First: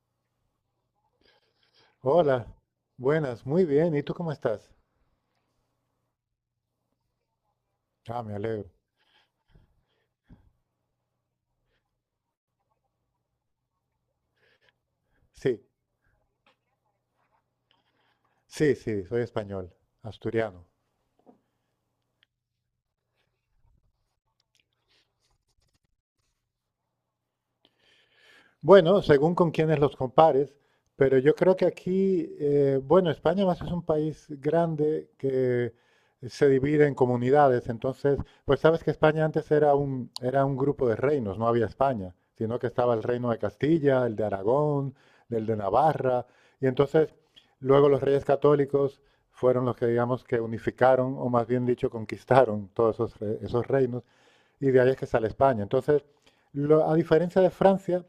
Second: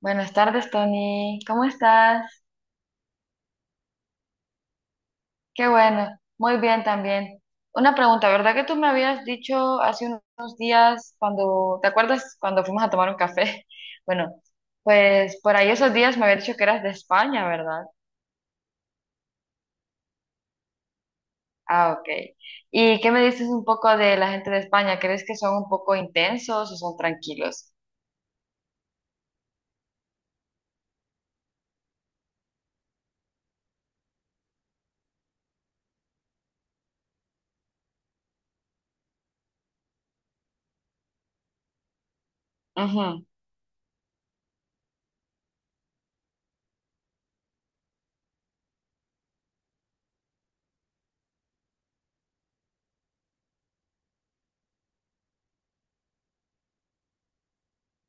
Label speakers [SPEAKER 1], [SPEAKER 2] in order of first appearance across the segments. [SPEAKER 1] Buenas tardes, Tony. ¿Cómo estás?
[SPEAKER 2] Hola, buenas, muy bien. ¿Y tú cómo estás?
[SPEAKER 1] Qué bueno. Muy bien también. Una
[SPEAKER 2] Ah,
[SPEAKER 1] pregunta,
[SPEAKER 2] me
[SPEAKER 1] ¿verdad que
[SPEAKER 2] alegro.
[SPEAKER 1] tú me habías dicho hace unos días cuando, ¿te acuerdas cuando fuimos a tomar un café? Bueno, pues por
[SPEAKER 2] Sí,
[SPEAKER 1] ahí esos días me habías dicho que eras de España, ¿verdad?
[SPEAKER 2] sí, sí, soy español, asturiano.
[SPEAKER 1] Ah, ok. ¿Y qué me dices un poco de la gente de España? ¿Crees que son un poco intensos o son tranquilos?
[SPEAKER 2] Bueno, según con quienes los compares, pero yo creo que aquí, bueno, España más es un país grande que se divide en comunidades, entonces, pues sabes que España antes era un grupo de reinos, no había España, sino que estaba el
[SPEAKER 1] Ujú.
[SPEAKER 2] reino de Castilla, el de Aragón, el de Navarra, y entonces luego los reyes católicos fueron los que digamos que unificaron, o más bien dicho, conquistaron todos esos reinos, y de ahí es que sale España. Entonces, a diferencia de Francia,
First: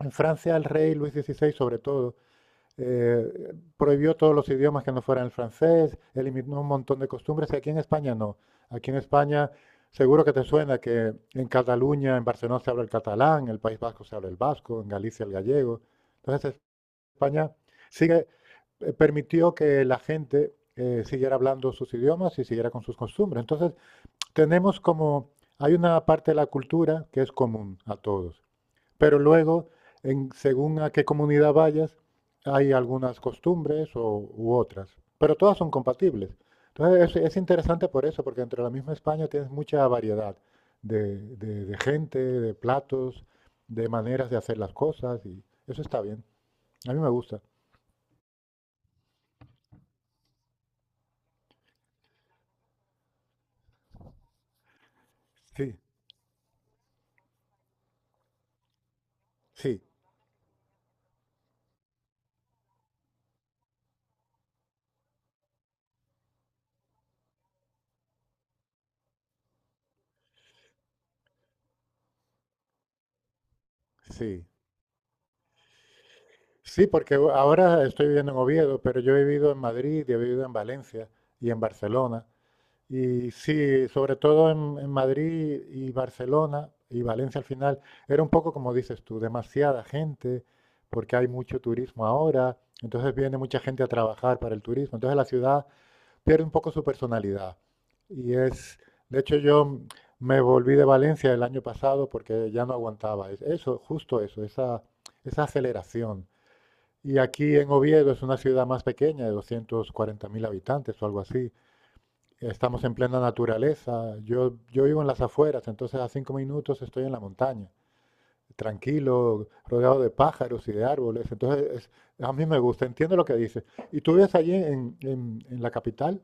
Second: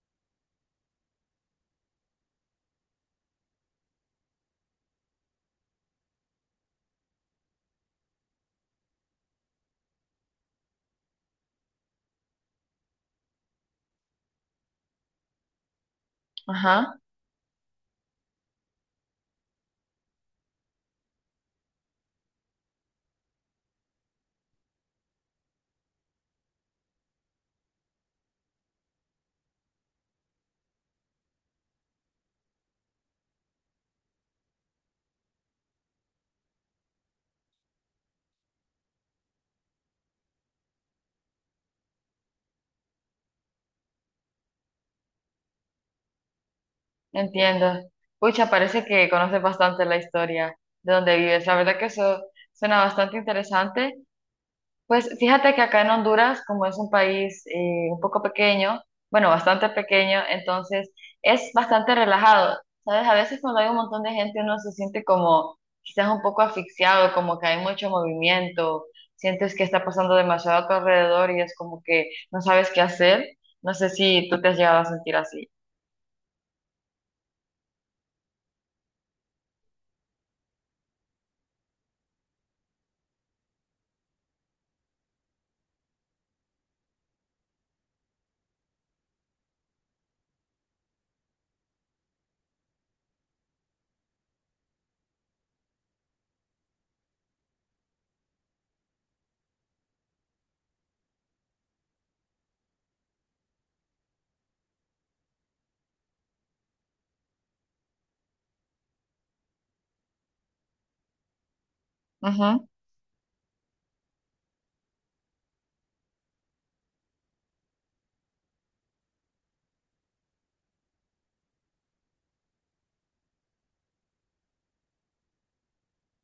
[SPEAKER 2] en Francia el rey Luis XVI, sobre todo, prohibió todos los idiomas que no fueran el francés, eliminó un montón de costumbres y aquí en España no. Aquí en España seguro que te suena que en Cataluña, en Barcelona se habla el catalán, en el País Vasco se habla el vasco, en Galicia el gallego. Entonces
[SPEAKER 1] Ajá,
[SPEAKER 2] España sigue, permitió que la gente siguiera hablando sus idiomas y siguiera con sus costumbres. Entonces tenemos como, hay una parte de la cultura que es común a todos. Pero luego, según a qué comunidad vayas, hay algunas costumbres u otras, pero todas son compatibles. Entonces, es interesante por eso, porque entre la misma España tienes mucha variedad de gente, de platos, de maneras de hacer las cosas, y eso está bien. A mí me gusta.
[SPEAKER 1] entiendo. Pucha, parece que conoces bastante la historia de donde vives. La verdad que eso suena bastante interesante. Pues fíjate que
[SPEAKER 2] Sí,
[SPEAKER 1] acá en Honduras, como es un país un poco pequeño, bueno, bastante
[SPEAKER 2] sí,
[SPEAKER 1] pequeño, entonces es bastante relajado. ¿Sabes? A veces cuando hay un montón de gente uno se siente como quizás un poco asfixiado, como que hay mucho movimiento, sientes que está pasando demasiado a tu alrededor y es como que no sabes qué hacer. No sé si tú
[SPEAKER 2] sí.
[SPEAKER 1] te has llegado a sentir así.
[SPEAKER 2] Sí, porque ahora estoy viviendo en Oviedo, pero yo he vivido en Madrid y he vivido en Valencia y en Barcelona. Y sí, sobre todo en, Madrid y Barcelona y Valencia al final, era un poco como dices tú, demasiada gente, porque hay mucho turismo ahora, entonces viene mucha gente a trabajar para el turismo, entonces la ciudad pierde un poco su personalidad. Y es, de hecho yo me volví de Valencia el año pasado porque ya no aguantaba eso, justo eso, esa aceleración. Y aquí en Oviedo es una ciudad más pequeña, de 240.000 habitantes o algo así. Estamos en plena naturaleza. Yo vivo en las afueras, entonces a 5 minutos estoy en la montaña, tranquilo, rodeado de pájaros y de árboles. Entonces, a mí me gusta, entiendo lo que dices. ¿Y tú vives allí en la capital?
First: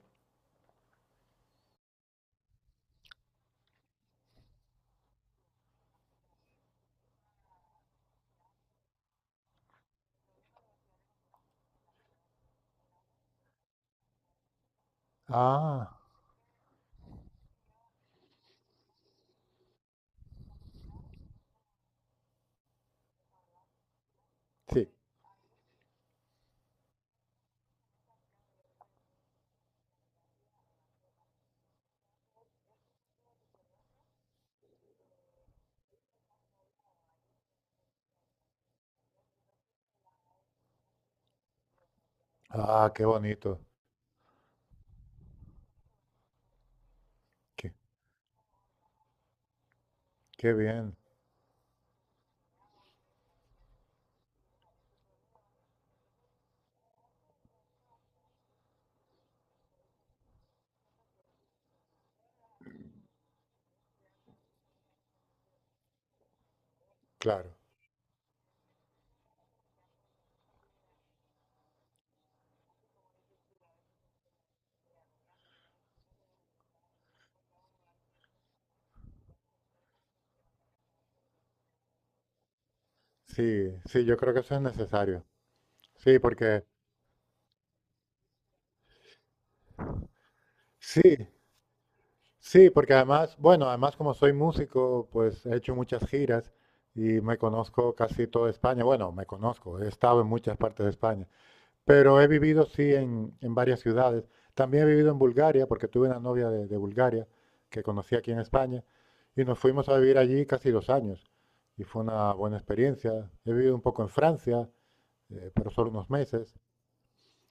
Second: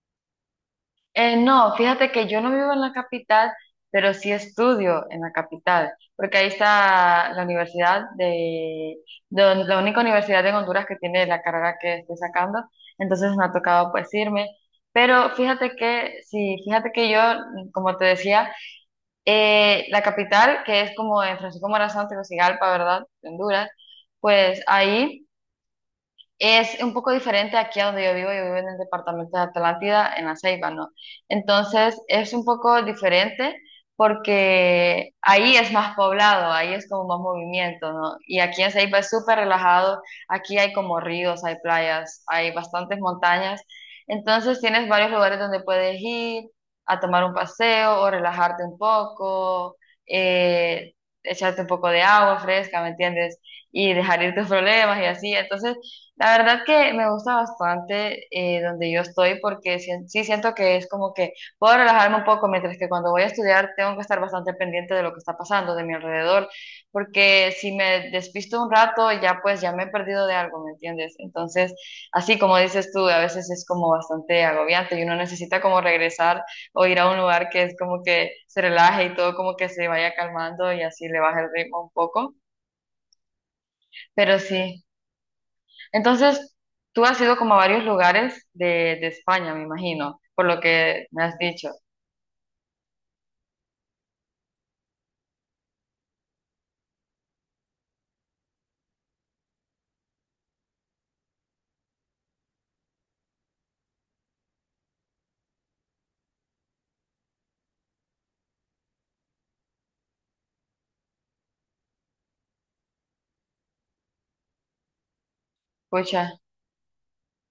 [SPEAKER 1] No, fíjate que yo no vivo en la capital, pero sí estudio en la capital, porque ahí está la universidad de, la única universidad en Honduras que tiene la carrera que estoy sacando, entonces me ha tocado pues irme. Pero fíjate
[SPEAKER 2] Ah,
[SPEAKER 1] que, sí, fíjate que yo, como te decía, la capital, que es como en Francisco Morazán, Tegucigalpa, ¿verdad? Honduras, pues
[SPEAKER 2] sí.
[SPEAKER 1] ahí. Es un poco diferente aquí a donde yo vivo en el departamento de Atlántida, en La Ceiba, ¿no? Entonces es un poco diferente porque ahí es más poblado, ahí es como más movimiento, ¿no? Y aquí en Ceiba es súper relajado, aquí hay como ríos, hay playas, hay
[SPEAKER 2] Ah,
[SPEAKER 1] bastantes
[SPEAKER 2] qué bonito.
[SPEAKER 1] montañas, entonces tienes varios lugares donde puedes ir a tomar un
[SPEAKER 2] Qué,
[SPEAKER 1] paseo o relajarte un poco,
[SPEAKER 2] qué
[SPEAKER 1] eh,
[SPEAKER 2] bien.
[SPEAKER 1] echarte un poco de agua fresca, ¿me entiendes? Y dejar ir tus problemas y así, entonces la verdad que me gusta bastante donde yo estoy porque sí, sí siento que es como que puedo relajarme un poco, mientras que cuando voy a estudiar tengo que estar bastante pendiente de lo que está pasando, de mi alrededor, porque
[SPEAKER 2] Claro.
[SPEAKER 1] si me despisto un rato ya pues ya me he perdido de algo, ¿me entiendes? Entonces, así como dices tú, a veces es como bastante agobiante y uno necesita como regresar o ir a un lugar que es como que se relaje y todo como que se vaya calmando y así le baja el ritmo un poco,
[SPEAKER 2] Sí, sí, yo creo
[SPEAKER 1] pero
[SPEAKER 2] que eso es
[SPEAKER 1] sí.
[SPEAKER 2] necesario. Sí,
[SPEAKER 1] Entonces,
[SPEAKER 2] porque
[SPEAKER 1] tú has ido como a varios lugares de España, me imagino, por lo que me
[SPEAKER 2] sí,
[SPEAKER 1] has dicho.
[SPEAKER 2] Sí, porque además, bueno, además como soy músico, pues he hecho muchas giras y me conozco casi toda España. Bueno, me conozco, he estado en muchas partes de España, pero he vivido sí en varias ciudades. También he vivido en Bulgaria, porque tuve una novia de Bulgaria que conocí aquí en España y nos fuimos a vivir allí casi 2 años y fue una buena experiencia. He vivido un poco en Francia, pero solo unos
[SPEAKER 1] Pucha,
[SPEAKER 2] meses.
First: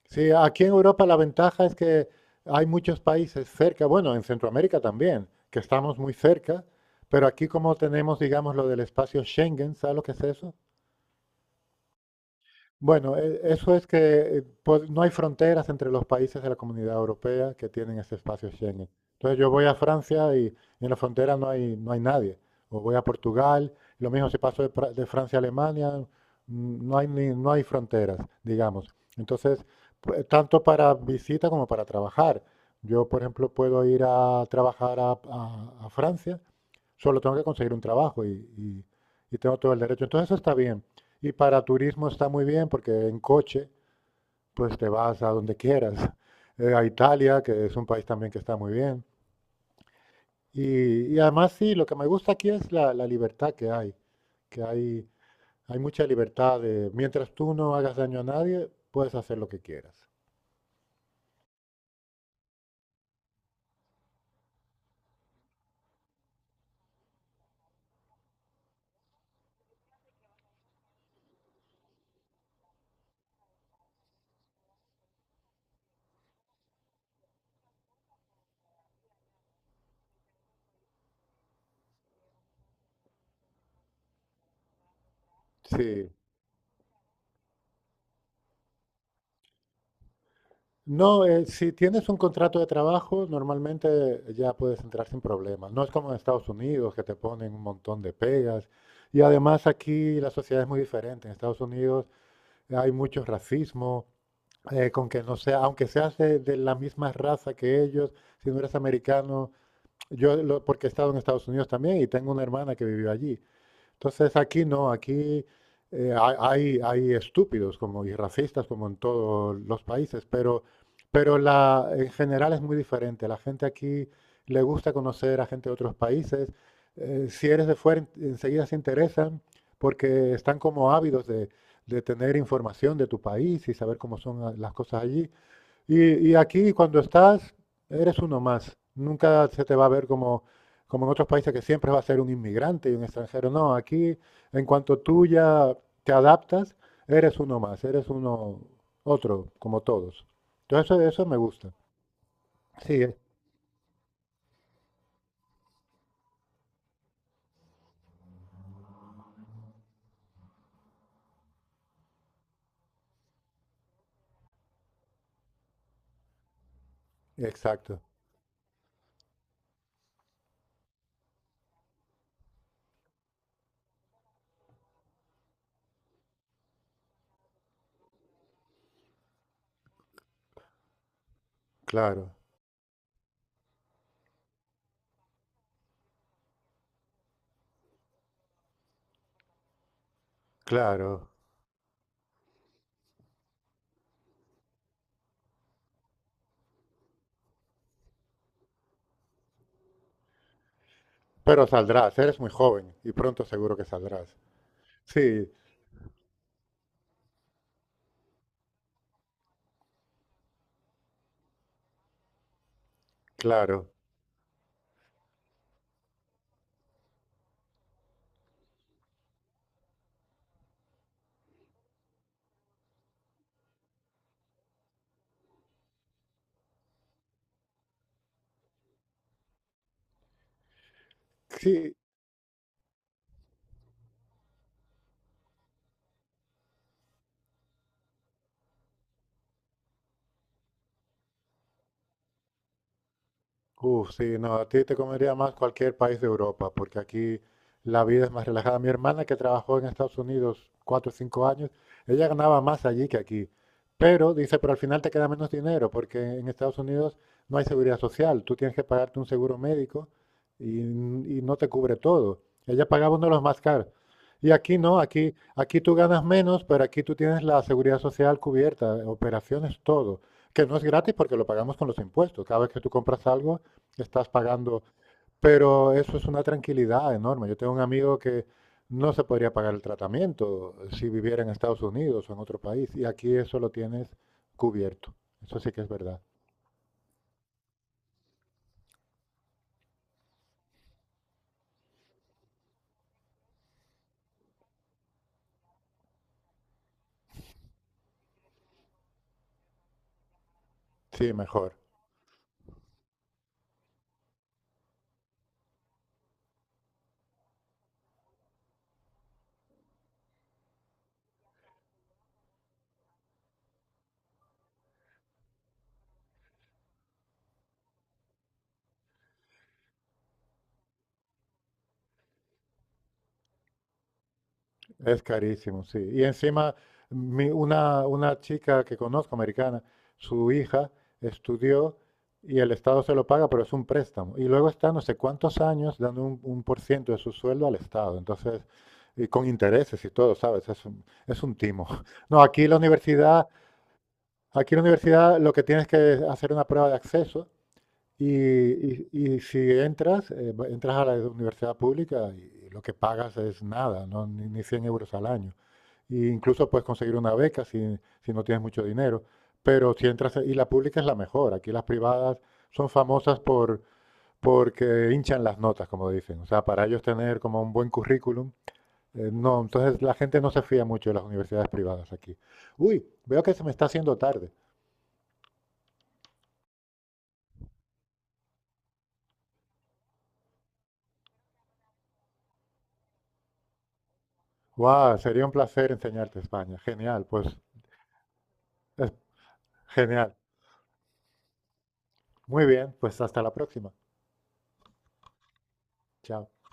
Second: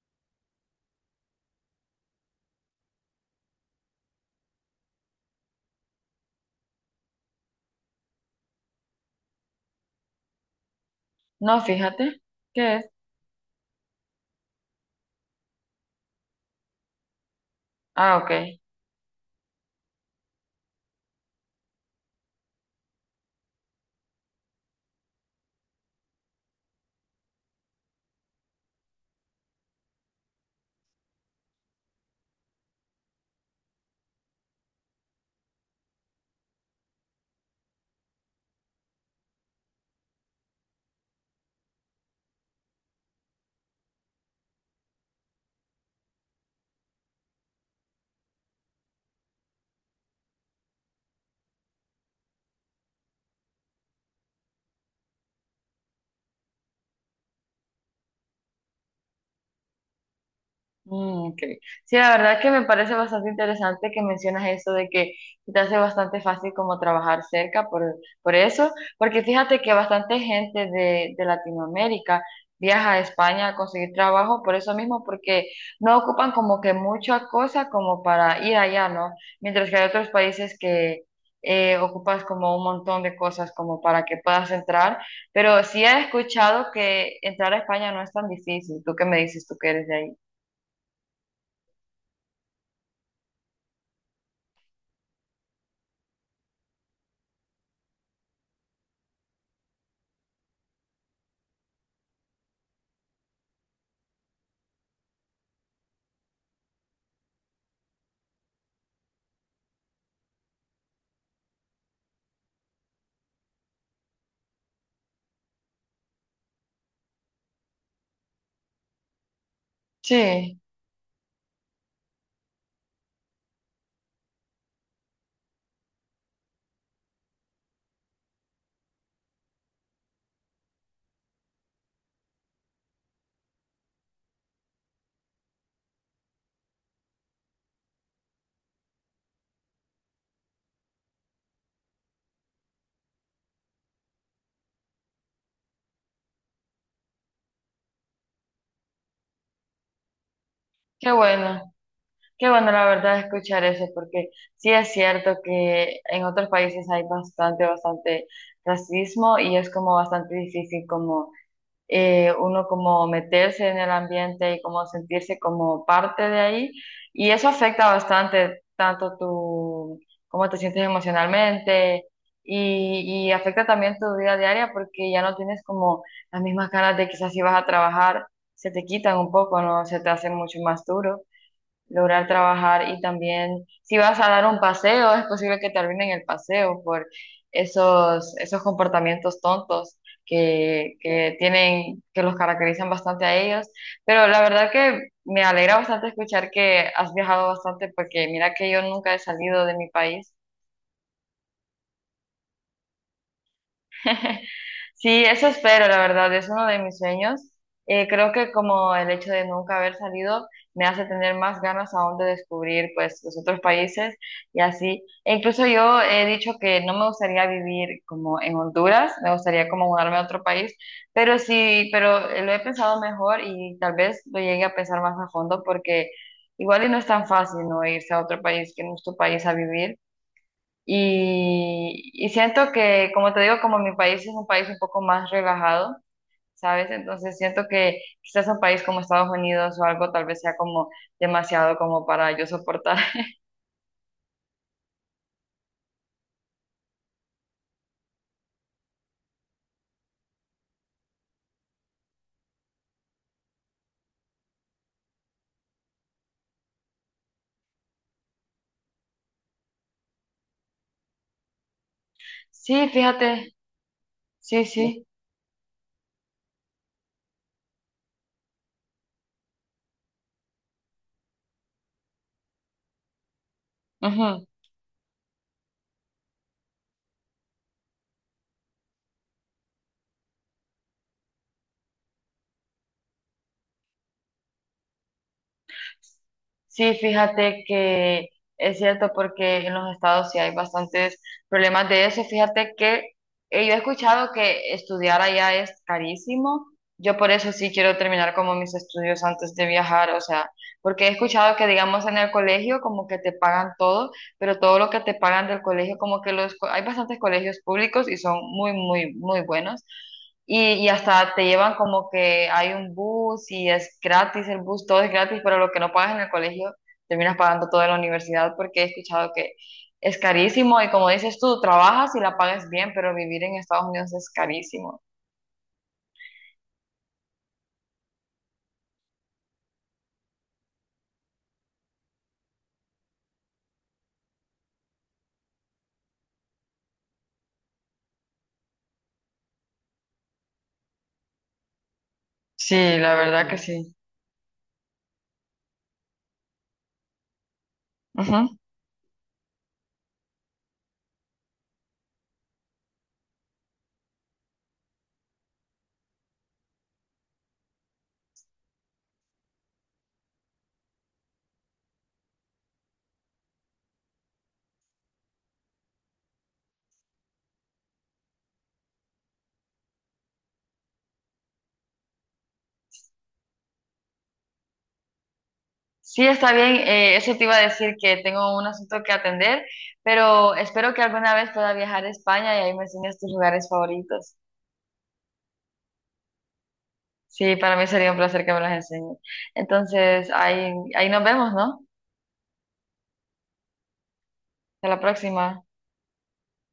[SPEAKER 2] Sí, aquí en Europa la ventaja es que hay muchos países cerca, bueno, en Centroamérica también, que estamos muy cerca, pero aquí como tenemos, digamos, lo del espacio Schengen, ¿sabes lo que es eso?
[SPEAKER 1] no, fíjate, ¿qué es?
[SPEAKER 2] Bueno, eso es que pues, no hay fronteras entre los países de la Comunidad Europea que tienen ese
[SPEAKER 1] Ah, ok.
[SPEAKER 2] espacio Schengen. Entonces yo voy a Francia y en la frontera no hay nadie. O voy a Portugal, lo mismo si paso de Francia a Alemania, no hay fronteras, digamos. Entonces, tanto para visita como para trabajar. Yo, por ejemplo, puedo ir a trabajar a Francia. Solo tengo que conseguir un trabajo y- y tengo todo el derecho. Entonces eso está bien. Y para turismo está muy bien porque en coche pues te vas a donde quieras. A Italia, que es un país también que está muy bien. Y además sí, lo que me gusta aquí es la libertad que hay. Que hay mucha libertad de, mientras tú no hagas daño a nadie, puedes hacer lo que quieras.
[SPEAKER 1] Mm, ok. Sí, la verdad que me parece bastante interesante que mencionas eso de que se te hace bastante fácil como trabajar cerca por eso, porque fíjate que bastante gente de Latinoamérica viaja a España a conseguir trabajo por eso mismo, porque no ocupan como que mucha cosa como para ir allá, ¿no? Mientras que hay otros países que ocupas como un montón de cosas como para que puedas entrar, pero sí he
[SPEAKER 2] Sí,
[SPEAKER 1] escuchado que entrar a España no es tan difícil. ¿Tú qué me dices? ¿Tú que eres de ahí?
[SPEAKER 2] no, si tienes un contrato de trabajo, normalmente ya puedes entrar sin problemas. No es como en Estados Unidos, que te ponen un montón de pegas. Y además aquí la sociedad es muy diferente. En Estados Unidos hay mucho racismo, con que no sea, aunque seas de la misma raza que ellos, si no eres americano, porque he estado en Estados Unidos también y tengo una hermana que vivió allí. Entonces aquí no, aquí hay estúpidos como y racistas como en todos los países,
[SPEAKER 1] Sí,
[SPEAKER 2] pero, en general es muy diferente. La gente aquí le gusta conocer a gente de otros países. Si eres de fuera, enseguida se interesan porque están como ávidos de tener información de tu país y saber cómo son las cosas allí. Y aquí cuando estás, eres uno más. Nunca se te va a ver como en otros países que siempre va a ser un inmigrante y un extranjero. No, aquí en cuanto tú ya te adaptas, eres uno más, eres uno otro, como todos. Entonces eso,
[SPEAKER 1] qué
[SPEAKER 2] eso me
[SPEAKER 1] bueno,
[SPEAKER 2] gusta.
[SPEAKER 1] qué bueno la
[SPEAKER 2] Sí,
[SPEAKER 1] verdad escuchar eso, porque sí es cierto que en otros países hay bastante, bastante racismo y es como bastante difícil como uno como meterse en el ambiente y como sentirse como parte de ahí. Y eso afecta
[SPEAKER 2] exacto.
[SPEAKER 1] bastante tanto tu, cómo te sientes emocionalmente y afecta también tu vida diaria porque ya no tienes como las mismas ganas de quizás si vas a trabajar, se te quitan un poco, ¿no? Se te hace mucho más duro lograr
[SPEAKER 2] Claro,
[SPEAKER 1] trabajar y también si vas a dar un paseo, es posible que terminen el paseo por esos, esos comportamientos tontos
[SPEAKER 2] claro.
[SPEAKER 1] que tienen, que los caracterizan bastante a ellos. Pero la verdad que me alegra bastante escuchar que has viajado bastante porque mira que yo nunca he salido de mi país.
[SPEAKER 2] Pero saldrás, eres muy joven y pronto seguro que saldrás.
[SPEAKER 1] Sí, eso
[SPEAKER 2] Sí,
[SPEAKER 1] espero, la verdad, es uno de mis sueños. Creo que como el hecho de nunca haber salido me hace tener más ganas aún de descubrir pues los otros
[SPEAKER 2] claro.
[SPEAKER 1] países y así. E incluso yo he dicho que no me gustaría vivir como en Honduras, me gustaría como mudarme a otro país, pero sí, pero lo he pensado mejor y tal vez lo llegue a pensar más a fondo porque igual y no es tan fácil no irse a otro país que no es tu país a vivir.
[SPEAKER 2] Sí,
[SPEAKER 1] Y siento que, como te digo, como mi país es un país un poco más relajado, ¿sabes? Entonces siento que quizás un país como Estados Unidos o algo tal vez sea como demasiado como para yo soportar.
[SPEAKER 2] uf, sí, no, a ti te convendría más cualquier país de Europa, porque aquí la vida es más relajada. Mi hermana que trabajó en Estados Unidos 4 o 5 años, ella ganaba más allí que aquí. Pero dice, pero al final te queda menos dinero, porque en Estados Unidos no hay seguridad social. Tú tienes que pagarte un seguro médico y no te cubre todo. Ella
[SPEAKER 1] Sí,
[SPEAKER 2] pagaba uno de los
[SPEAKER 1] fíjate,
[SPEAKER 2] más caros. Y
[SPEAKER 1] sí,
[SPEAKER 2] aquí no,
[SPEAKER 1] sí.
[SPEAKER 2] aquí tú ganas menos, pero aquí tú tienes la seguridad social cubierta, operaciones, todo. Que no es gratis porque lo pagamos con los impuestos. Cada vez que tú compras algo, estás
[SPEAKER 1] Ujú.
[SPEAKER 2] pagando, pero eso es una tranquilidad enorme. Yo tengo un amigo que no se podría pagar el tratamiento si viviera en Estados Unidos o en otro país, y aquí eso lo tienes cubierto. Eso sí que es verdad.
[SPEAKER 1] Sí, fíjate que es cierto porque en los estados sí hay bastantes problemas de eso. Fíjate que yo he escuchado que estudiar allá es carísimo. Yo por eso sí quiero terminar como mis estudios antes de viajar, o sea, porque he
[SPEAKER 2] Sí,
[SPEAKER 1] escuchado que
[SPEAKER 2] mejor.
[SPEAKER 1] digamos en el colegio como que te pagan todo, pero todo lo que te pagan del colegio como que hay bastantes colegios públicos y son muy, muy, muy buenos. Y hasta te llevan como que hay un bus y es gratis el bus, todo es gratis, pero lo que no pagas en el colegio terminas pagando todo en la universidad porque he escuchado que es carísimo y como dices tú, trabajas y la pagas bien, pero vivir en Estados Unidos es carísimo.
[SPEAKER 2] Es carísimo, sí. Y encima, una chica que conozco, americana, su hija estudió y el Estado se lo paga, pero es un préstamo. Y luego está no sé cuántos años dando un por ciento de su sueldo al Estado. Entonces, y con intereses y todo, ¿sabes? Es un timo. No,
[SPEAKER 1] Sí, la verdad que sí. Sí.
[SPEAKER 2] aquí la universidad lo que tienes que hacer una prueba de acceso y,
[SPEAKER 1] Ujú.
[SPEAKER 2] y- y si entras, entras a la universidad pública y lo que pagas es nada, ¿no? Ni 100 euros al año. E incluso puedes conseguir una beca si no tienes mucho dinero. Pero si entras, y la pública es la mejor. Aquí las privadas son famosas porque hinchan las notas, como dicen. O sea, para ellos tener como un buen currículum. No, entonces la gente no se fía mucho de las universidades privadas aquí. Uy, veo que se me está haciendo tarde.
[SPEAKER 1] Sí, está bien, eso te iba a decir que tengo un asunto que atender, pero espero que alguna vez pueda viajar a España y ahí me enseñes tus lugares favoritos.
[SPEAKER 2] Guau, sería un placer enseñarte España. Genial, pues.
[SPEAKER 1] Sí, para mí sería un placer que me las enseñes. Entonces,
[SPEAKER 2] Genial.
[SPEAKER 1] ahí, ahí nos vemos, ¿no?
[SPEAKER 2] Muy bien, pues hasta la próxima.
[SPEAKER 1] Hasta la próxima.
[SPEAKER 2] Chao.